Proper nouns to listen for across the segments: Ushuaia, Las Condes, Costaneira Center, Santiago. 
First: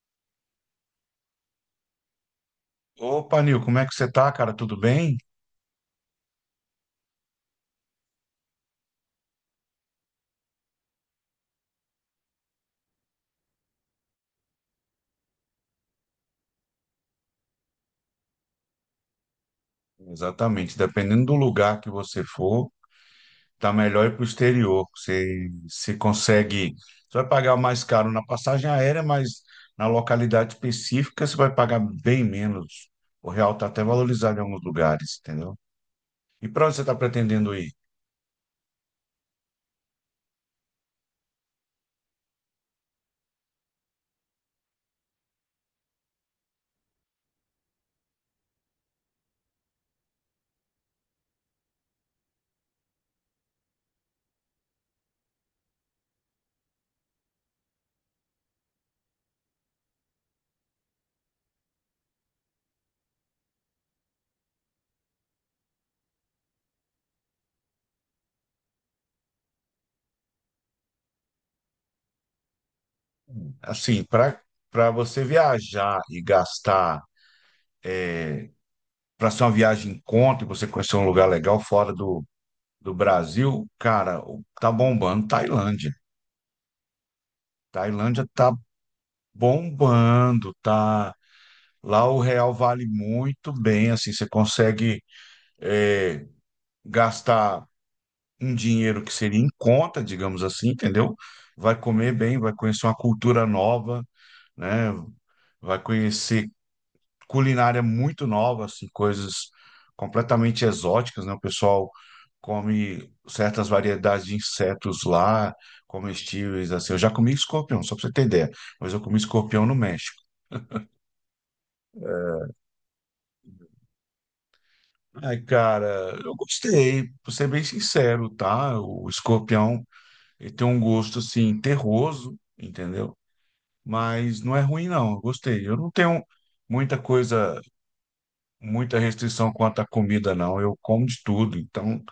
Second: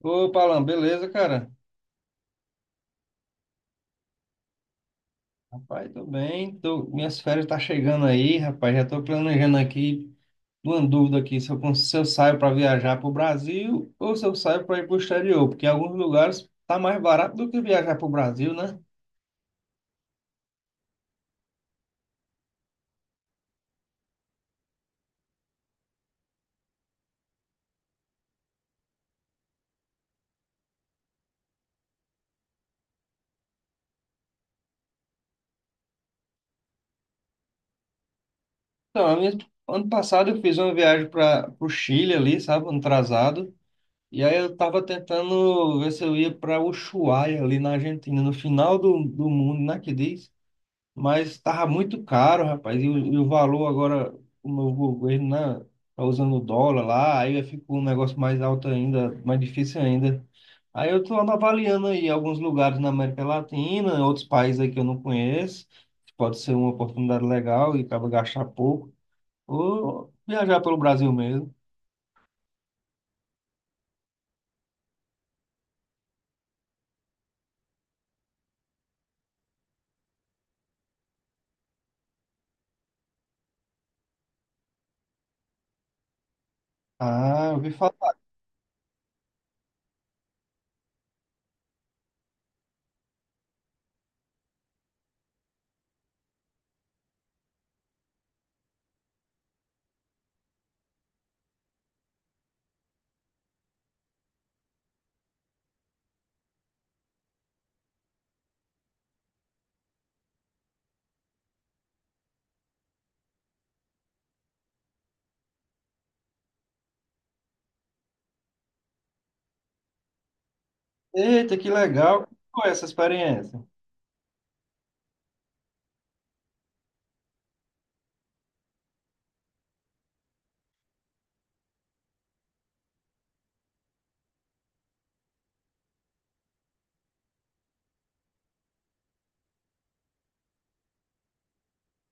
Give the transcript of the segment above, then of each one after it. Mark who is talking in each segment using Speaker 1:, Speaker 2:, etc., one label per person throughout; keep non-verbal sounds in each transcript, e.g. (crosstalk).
Speaker 1: Opa, Alan, beleza, cara?
Speaker 2: Opa, Nil, como é que você tá, cara? Tudo bem?
Speaker 1: Rapaz, tô bem. Minhas férias tá chegando aí, rapaz. Já tô planejando aqui, uma dúvida aqui, se eu saio para viajar pro Brasil ou se eu saio para ir pro exterior, porque em alguns lugares tá mais barato do que viajar pro Brasil, né?
Speaker 2: Exatamente. Dependendo do lugar que você for, tá melhor ir para o exterior. Você se consegue. Você vai pagar mais caro na passagem aérea, mas na localidade específica você vai pagar bem menos. O real tá até valorizado em alguns lugares, entendeu? E para onde você está pretendendo ir?
Speaker 1: Então, ano passado eu fiz uma viagem para pro Chile ali, sabe, ano atrasado. E aí eu tava tentando ver se eu ia para Ushuaia ali na Argentina, no final do mundo, né, que diz? Mas tava muito caro, rapaz. E o valor agora, o novo governo, né? Tá usando o dólar lá, aí fica um negócio mais alto ainda, mais difícil ainda. Aí eu tô avaliando aí alguns lugares na América Latina, outros países aí que eu não conheço, que pode ser uma oportunidade legal e acaba gastar pouco. Ou viajar pelo Brasil mesmo.
Speaker 2: Assim, para você viajar e gastar, para ser uma viagem em conta e você conhecer um lugar legal fora do Brasil, cara, tá bombando Tailândia.
Speaker 1: Ah, eu ouvi falar.
Speaker 2: Tailândia tá bombando, tá. Lá o real vale muito bem, assim, você consegue é, gastar um dinheiro que seria em conta, digamos assim, entendeu? Vai comer bem, vai conhecer uma cultura nova, né? Vai conhecer culinária muito nova, assim, coisas completamente exóticas, né? O pessoal come certas variedades de insetos lá, comestíveis, assim. Eu já comi escorpião, só para você ter ideia, mas eu comi escorpião no México.
Speaker 1: Eita, que legal. Qual é essa experiência?
Speaker 2: Ai, cara, eu gostei, pra ser bem sincero, tá? O Escorpião, ele tem um gosto, assim, terroso, entendeu? Mas não é ruim, não, eu gostei. Eu não tenho muita coisa, muita restrição quanto à comida, não. Eu como de tudo, então,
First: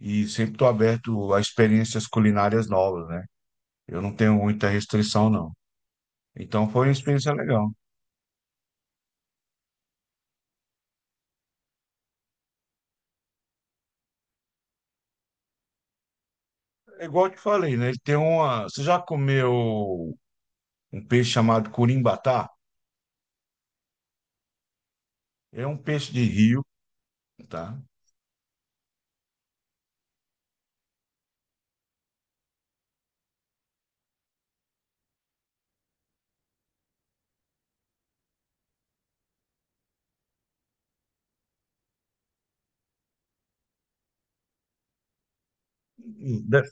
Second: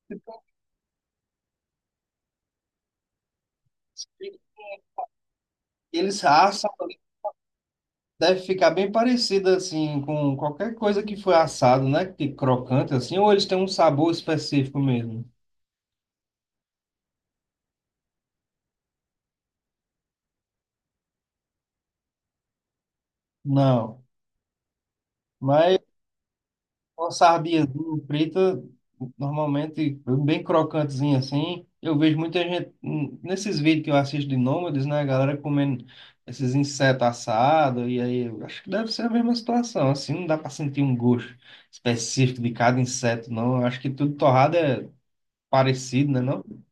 Speaker 2: e sempre estou aberto a experiências culinárias novas, né? Eu não tenho muita restrição, não.
Speaker 1: Eles
Speaker 2: Então,
Speaker 1: assam.
Speaker 2: foi uma experiência legal.
Speaker 1: Deve ficar bem parecido assim com qualquer coisa que foi assado, né? Que crocante assim, ou eles têm um sabor específico mesmo?
Speaker 2: É igual eu te falei, né? Você já comeu um peixe chamado curimbatá?
Speaker 1: Não.
Speaker 2: É um
Speaker 1: Mas
Speaker 2: peixe de rio,
Speaker 1: uma
Speaker 2: tá?
Speaker 1: sardinhazinha frita, normalmente bem crocantezinha assim, eu vejo muita gente nesses vídeos que eu assisto de nômades, né? A galera comendo esses insetos assados, e aí eu acho que deve ser a mesma situação, assim, não dá para sentir um gosto específico de cada inseto, não. Eu acho que tudo torrado é parecido, né, não?
Speaker 2: De-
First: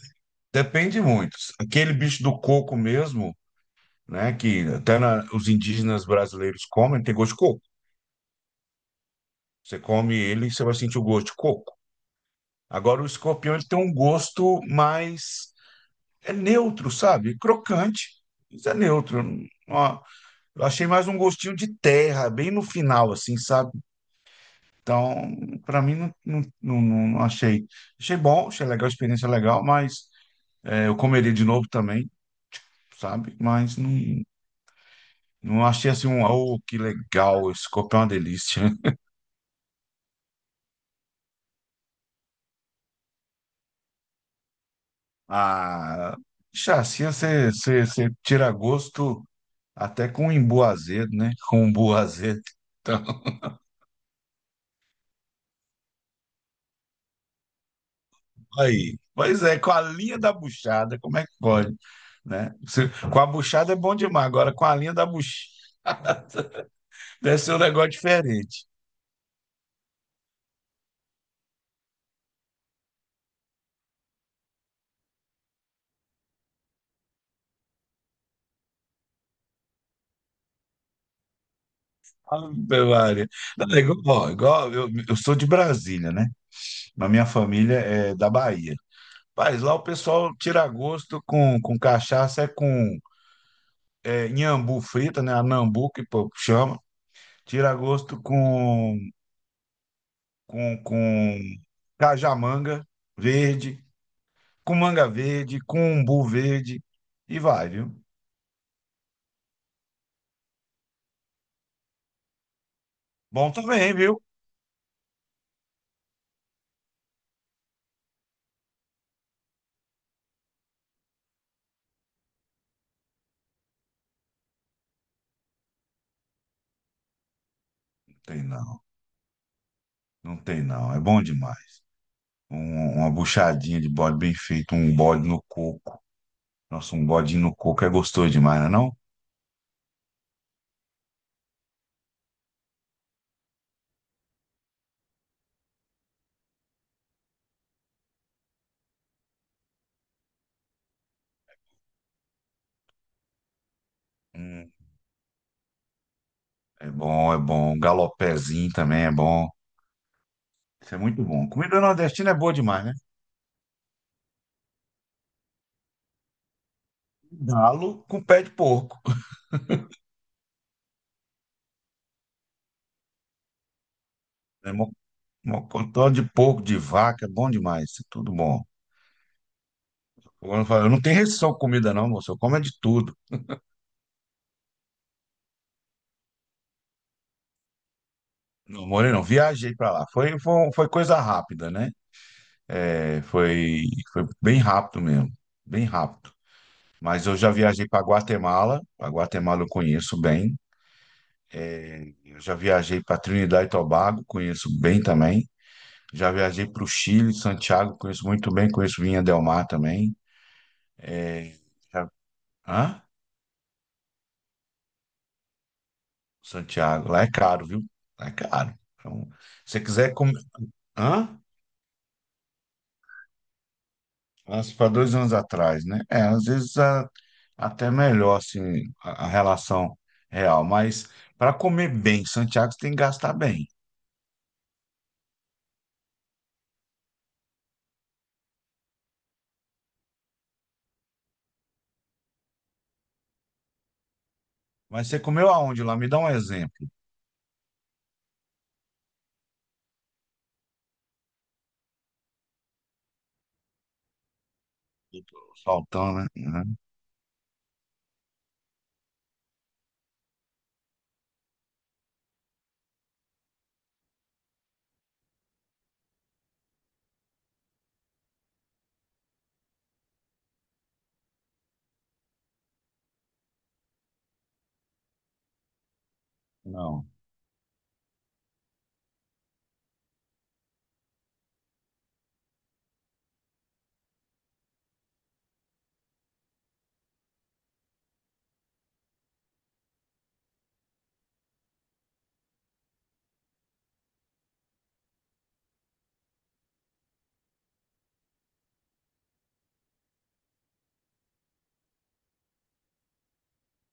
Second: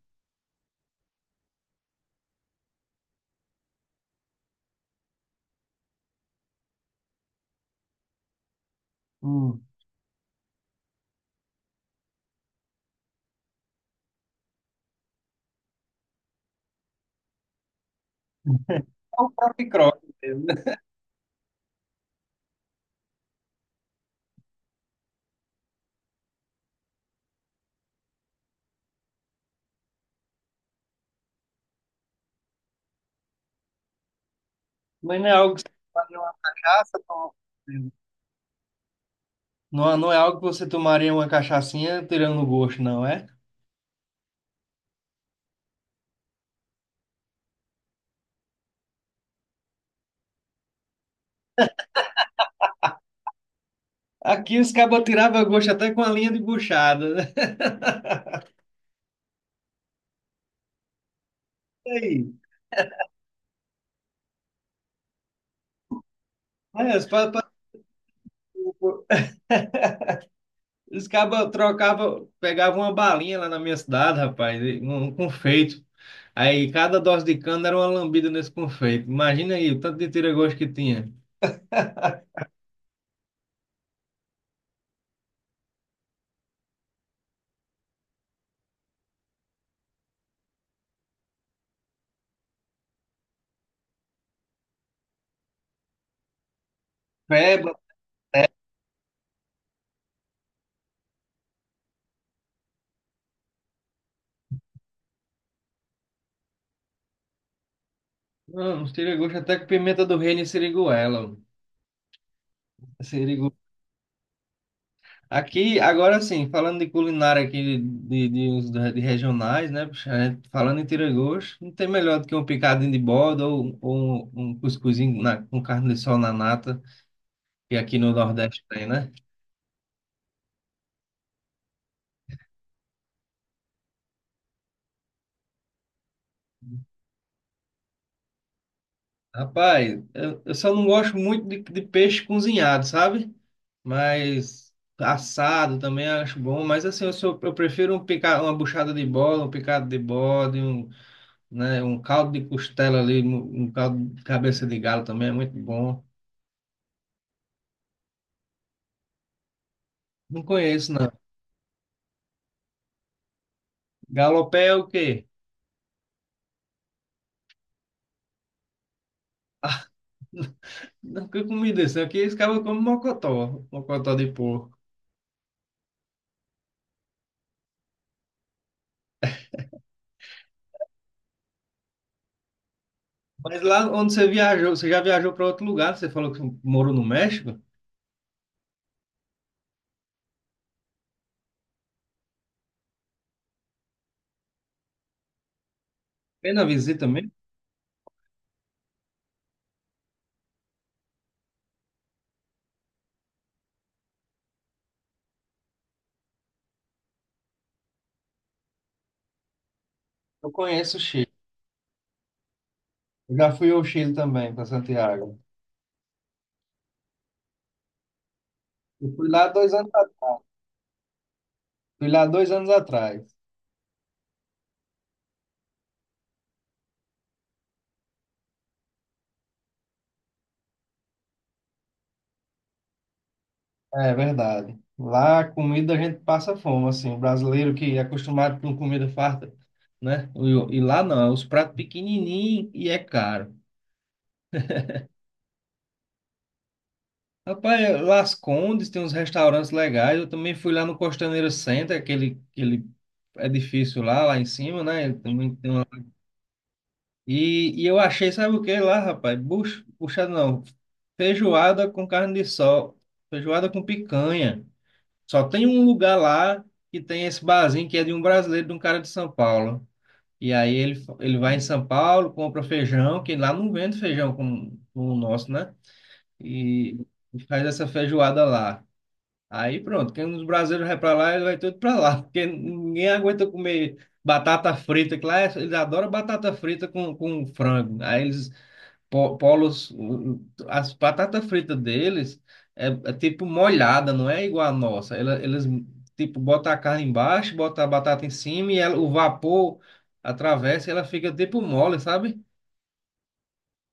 Speaker 2: Depende muito. Aquele bicho do coco mesmo, né? Que até os indígenas brasileiros comem, tem gosto de coco.
Speaker 1: Hum.
Speaker 2: Você come ele, você vai sentir o gosto de coco. Agora, o escorpião, ele tem um gosto mais, é neutro, sabe? Crocante, mas é
Speaker 1: É
Speaker 2: neutro.
Speaker 1: um próprio
Speaker 2: Ó,
Speaker 1: croque mesmo, né?
Speaker 2: eu achei mais um gostinho de terra, bem no final, assim, sabe? Então, para mim, não, não, não, não achei. Achei bom, achei legal, a experiência é legal, mas eu comeria de novo também, sabe? Mas não.
Speaker 1: Mas não é algo que
Speaker 2: Não
Speaker 1: você
Speaker 2: achei assim
Speaker 1: tomaria
Speaker 2: um,
Speaker 1: uma
Speaker 2: oh, que
Speaker 1: cachaça,
Speaker 2: legal, esse copo é uma delícia. (laughs)
Speaker 1: não é algo que você tomaria uma cachaçinha tirando o gosto, não é?
Speaker 2: Ah, chassi, você tira gosto até com imbu azedo, né? (laughs) Com umbu azedo. Então,
Speaker 1: Aqui os cabas tiravam gosto até com a linha de buchada, né?
Speaker 2: aí. Pois é, com a linha da buchada, como é que pode,
Speaker 1: E aí?
Speaker 2: né? Com a buchada é bom demais, agora com a linha da buchada
Speaker 1: É,
Speaker 2: deve ser um negócio diferente.
Speaker 1: os cabas trocavam, pegavam uma balinha lá na minha cidade, rapaz, e um confeito. Aí cada dose de cana era uma lambida nesse confeito. Imagina aí o tanto de tira-gosto que tinha.
Speaker 2: Ave Maria. Não, é igual, ó, igual eu sou de Brasília, né? Mas minha família é da Bahia. Rapaz, lá o pessoal tira gosto com cachaça, é com nhambu frita, né? A nambu que o povo chama.
Speaker 1: Peba,
Speaker 2: Tira gosto com cajamanga verde, com manga verde, com umbu verde. E vai, viu?
Speaker 1: não, uns tira-gosto até com pimenta do reino e siriguela.
Speaker 2: Bom também, viu?
Speaker 1: Aqui, agora sim, falando de culinária aqui, de regionais, né? Puxa, a gente falando em tira-gosto, não tem melhor do que um picadinho de borda ou um cuscuzinho com carne de sol na nata, que aqui no
Speaker 2: Não tem
Speaker 1: Nordeste
Speaker 2: não,
Speaker 1: tem, né?
Speaker 2: não tem não. É bom demais. Uma buchadinha de bode bem feito, um bode no coco. Nossa, um bodinho no coco é gostoso demais, não é não?
Speaker 1: Rapaz, eu só não gosto muito de peixe cozinhado, sabe? Mas assado também acho bom, mas assim, eu prefiro uma buchada de bola, um picado de bode, né, um caldo de costela ali, um caldo de cabeça
Speaker 2: Hum,
Speaker 1: de galo também é muito bom.
Speaker 2: é bom, é bom. Um galopézinho também é bom.
Speaker 1: Não conheço,
Speaker 2: Isso é
Speaker 1: não.
Speaker 2: muito bom. Comida nordestina é boa demais, né?
Speaker 1: Galopé é o quê?
Speaker 2: Galo com pé de porco.
Speaker 1: Não, que comida isso? Aqui eles acabam como mocotó, mocotó de
Speaker 2: Né?
Speaker 1: porco.
Speaker 2: Mocotó de porco, de vaca, é bom demais. Isso é tudo bom. Eu não tenho restrição com comida, não, moço. Eu como é de tudo.
Speaker 1: Mas lá onde você viajou, você já viajou para outro lugar? Você falou que morou no México?
Speaker 2: Não, Moreno, viajei pra lá. Foi coisa rápida, né? É, foi bem rápido mesmo. Bem rápido.
Speaker 1: Fez na visita
Speaker 2: Mas
Speaker 1: mesmo?
Speaker 2: eu já viajei para Guatemala. A Guatemala eu conheço bem. É, eu já viajei para Trinidad e Tobago, conheço bem também. Já viajei para o Chile, Santiago, conheço muito bem, conheço Vinha Del Mar também.
Speaker 1: Eu conheço o Chile.
Speaker 2: Já- Hã?
Speaker 1: Eu já fui ao Chile também, para Santiago.
Speaker 2: Santiago, lá é caro, viu? Lá é caro.
Speaker 1: Eu
Speaker 2: Então,
Speaker 1: fui lá dois
Speaker 2: se você
Speaker 1: anos,
Speaker 2: quiser comer. Hã?
Speaker 1: fui lá 2 anos atrás.
Speaker 2: Para dois anos atrás, né? É, às vezes até melhor, assim, a relação real. Mas para comer bem, em Santiago, você tem que gastar bem.
Speaker 1: É verdade. Lá a comida a gente passa fome, assim. O brasileiro que é acostumado com comida farta, né? E lá não, é os pratos pequenininhos e é caro.
Speaker 2: Mas você comeu aonde lá? Me dá um exemplo.
Speaker 1: Rapaz, Las Condes tem uns restaurantes legais. Eu também fui lá no Costaneira Center, aquele edifício lá, lá em cima, né? Ele
Speaker 2: Eu tô
Speaker 1: também tem uma.
Speaker 2: saltando, né? Uhum.
Speaker 1: E eu achei, sabe o que lá, rapaz? Buchada não. Feijoada com carne de sol. Feijoada com picanha. Só tem um lugar lá que tem esse barzinho que é de um brasileiro, de um cara de São Paulo. E aí ele vai em São Paulo, compra feijão, que lá não vende feijão como o nosso, né? E
Speaker 2: Não.
Speaker 1: faz essa feijoada lá. Aí pronto, quem os brasileiros vai para lá, ele vai tudo para lá, porque ninguém aguenta comer batata frita, que lá eles adoram batata frita com frango. Aí eles polos, as batatas fritas deles é tipo molhada, não é igual a nossa. Eles, tipo botam a carne embaixo, botam a batata em cima e o vapor atravessa e ela fica tipo mole, sabe?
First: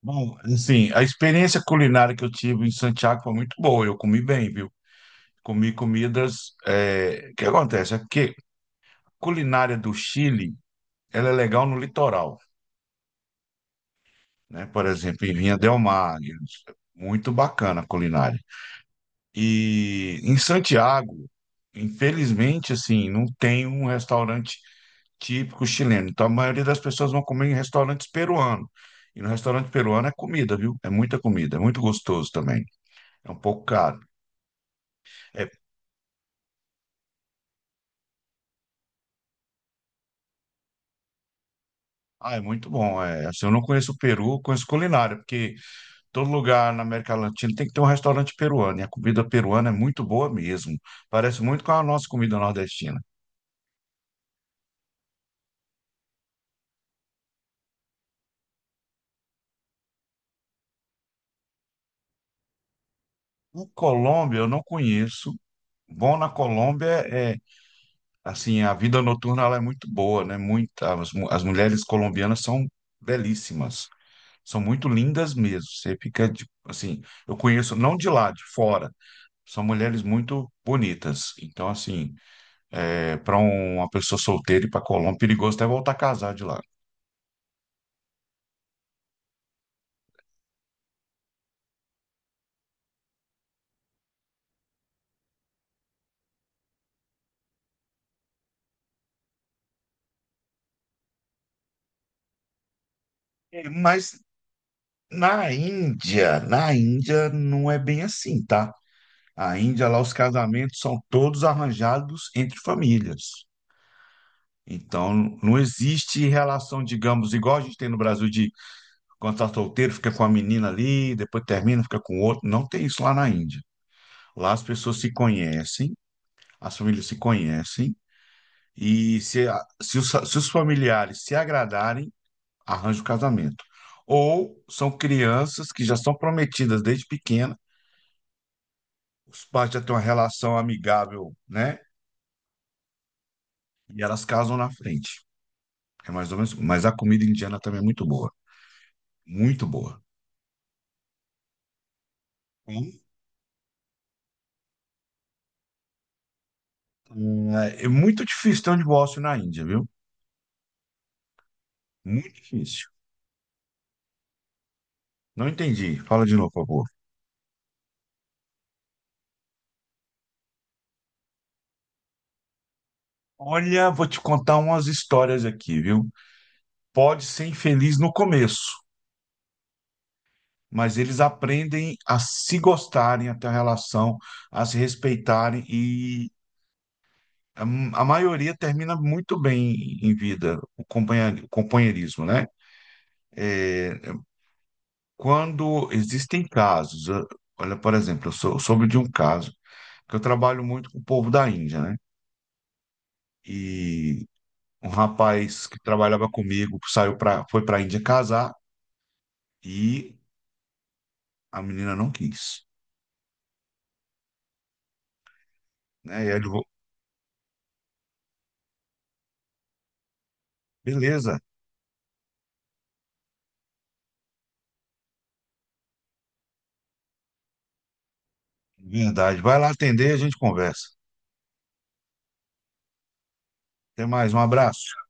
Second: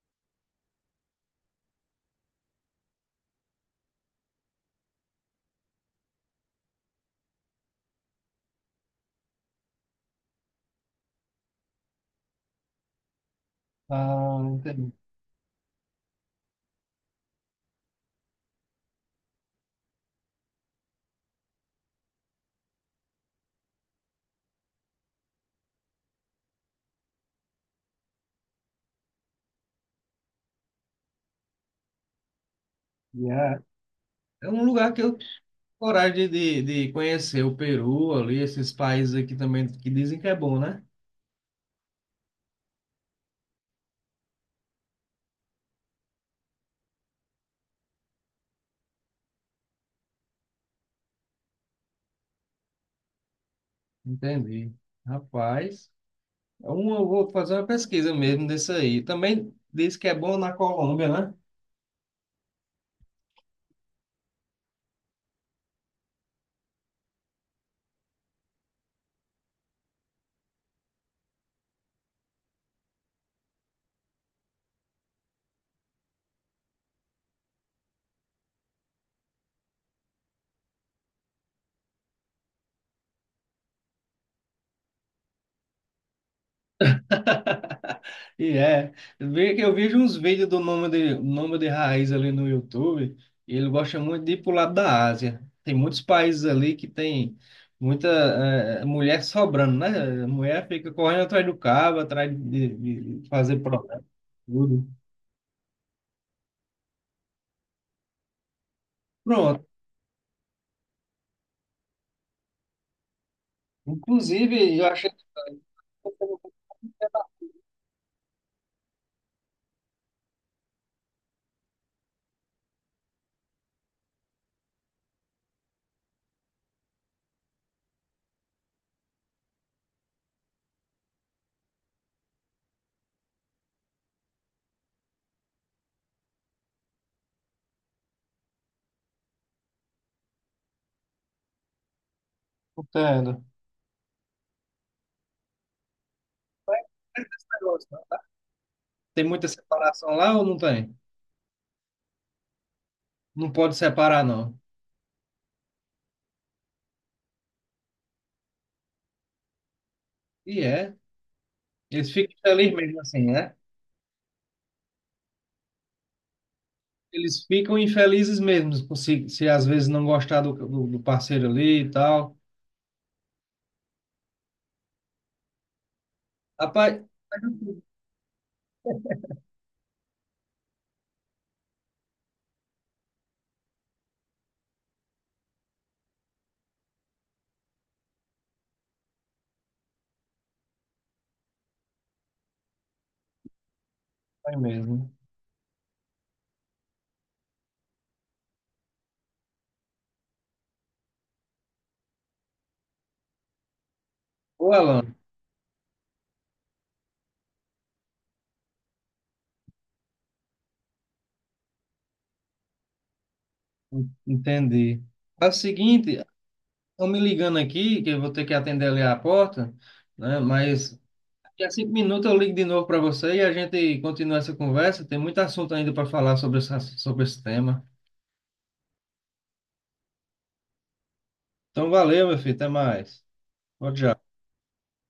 Speaker 2: Bom, assim, a experiência culinária que eu tive em Santiago foi muito boa. Eu comi bem, viu? Comi comidas. O que acontece? É que culinária do Chile, ela é legal no litoral,
Speaker 1: Ah,
Speaker 2: né? Por
Speaker 1: entendi.
Speaker 2: exemplo, em Vinha del Mar, muito bacana a culinária. E em Santiago, infelizmente, assim, não tem um restaurante típico chileno. Então, a maioria das pessoas vão comer em restaurantes peruanos. E no restaurante peruano é comida, viu? É muita comida, é muito gostoso também. É um
Speaker 1: Yeah.
Speaker 2: pouco caro.
Speaker 1: É um lugar que eu
Speaker 2: É,
Speaker 1: coragem de conhecer o Peru ali, esses países aqui também que dizem que é bom, né?
Speaker 2: ah, é muito bom. É, assim, eu não conheço o Peru, eu conheço culinária, porque todo lugar na América Latina tem que ter um restaurante peruano, e a comida peruana é muito boa mesmo. Parece muito com a nossa comida nordestina.
Speaker 1: Entendi. Rapaz, eu vou fazer uma pesquisa mesmo desse aí. Também diz que é bom na Colômbia, né?
Speaker 2: O Colômbia eu não conheço. Bom na Colômbia é, assim, a vida noturna ela é muito boa, né? As mulheres colombianas são belíssimas, são muito lindas mesmo. Você fica, assim, eu conheço não de lá, de fora. São mulheres muito bonitas. Então, assim, para uma pessoa solteira ir para Colômbia, é perigoso até voltar a casar de lá.
Speaker 1: E é. Vê que eu vejo uns vídeos do nome de raiz ali no YouTube, e ele gosta muito de ir pro lado da Ásia. Tem muitos países ali que tem muita mulher sobrando, né? A mulher fica correndo atrás do cabo, atrás de fazer
Speaker 2: É,
Speaker 1: programa,
Speaker 2: mas
Speaker 1: tudo.
Speaker 2: na Índia não é bem assim, tá? A
Speaker 1: Pronto.
Speaker 2: Índia lá os casamentos são todos arranjados entre famílias.
Speaker 1: Inclusive, eu achei que
Speaker 2: Então
Speaker 1: você
Speaker 2: não existe
Speaker 1: estava
Speaker 2: relação, digamos, igual a gente tem no Brasil de quando tá solteiro fica com a menina ali, depois termina, fica com outro. Não tem isso lá na Índia. Lá as pessoas se conhecem, as famílias se conhecem e se os familiares se agradarem, arranja o casamento. Ou são crianças que já são prometidas desde pequena, os pais já têm uma relação amigável, né?
Speaker 1: contando.
Speaker 2: E elas casam na frente. É mais ou menos. Mas a comida
Speaker 1: Mas esse
Speaker 2: indiana também é
Speaker 1: negócio,
Speaker 2: muito
Speaker 1: né?
Speaker 2: boa.
Speaker 1: Tem muita
Speaker 2: Muito boa.
Speaker 1: separação lá ou não tem?
Speaker 2: Hum,
Speaker 1: Não pode separar, não.
Speaker 2: É muito difícil ter um divórcio na Índia, viu?
Speaker 1: E é. Eles
Speaker 2: Muito
Speaker 1: ficam felizes
Speaker 2: difícil.
Speaker 1: mesmo assim, né?
Speaker 2: Não entendi. Fala de novo, por favor.
Speaker 1: Eles ficam infelizes mesmo por se às vezes não gostar do parceiro ali e tal.
Speaker 2: Olha, vou te contar umas histórias aqui, viu?
Speaker 1: Rapaz,
Speaker 2: Pode
Speaker 1: faz
Speaker 2: ser
Speaker 1: um tempo
Speaker 2: infeliz no começo, mas eles aprendem a se gostarem, a ter uma relação, a se respeitarem e a maioria termina muito bem em vida, o companheirismo, né?
Speaker 1: aí mesmo.
Speaker 2: Quando existem casos, olha, por exemplo, eu soube de um caso que eu trabalho muito com o povo da Índia, né? E
Speaker 1: Ô,
Speaker 2: um
Speaker 1: Alan,
Speaker 2: rapaz que trabalhava comigo foi para a Índia casar e a menina não quis,
Speaker 1: entendi. Faz o seguinte,
Speaker 2: né? E aí ele falou,
Speaker 1: estão me ligando aqui, que eu vou ter que atender ali a porta, né? Mas
Speaker 2: beleza,
Speaker 1: daqui a 5 minutos eu ligo de novo para você e a gente continua essa conversa. Tem muito assunto ainda para falar sobre essa, sobre esse tema.
Speaker 2: verdade, vai lá atender, e a gente conversa.
Speaker 1: Então, valeu, meu filho. Até mais. Tchau,
Speaker 2: Até
Speaker 1: tchau.
Speaker 2: mais, um abraço.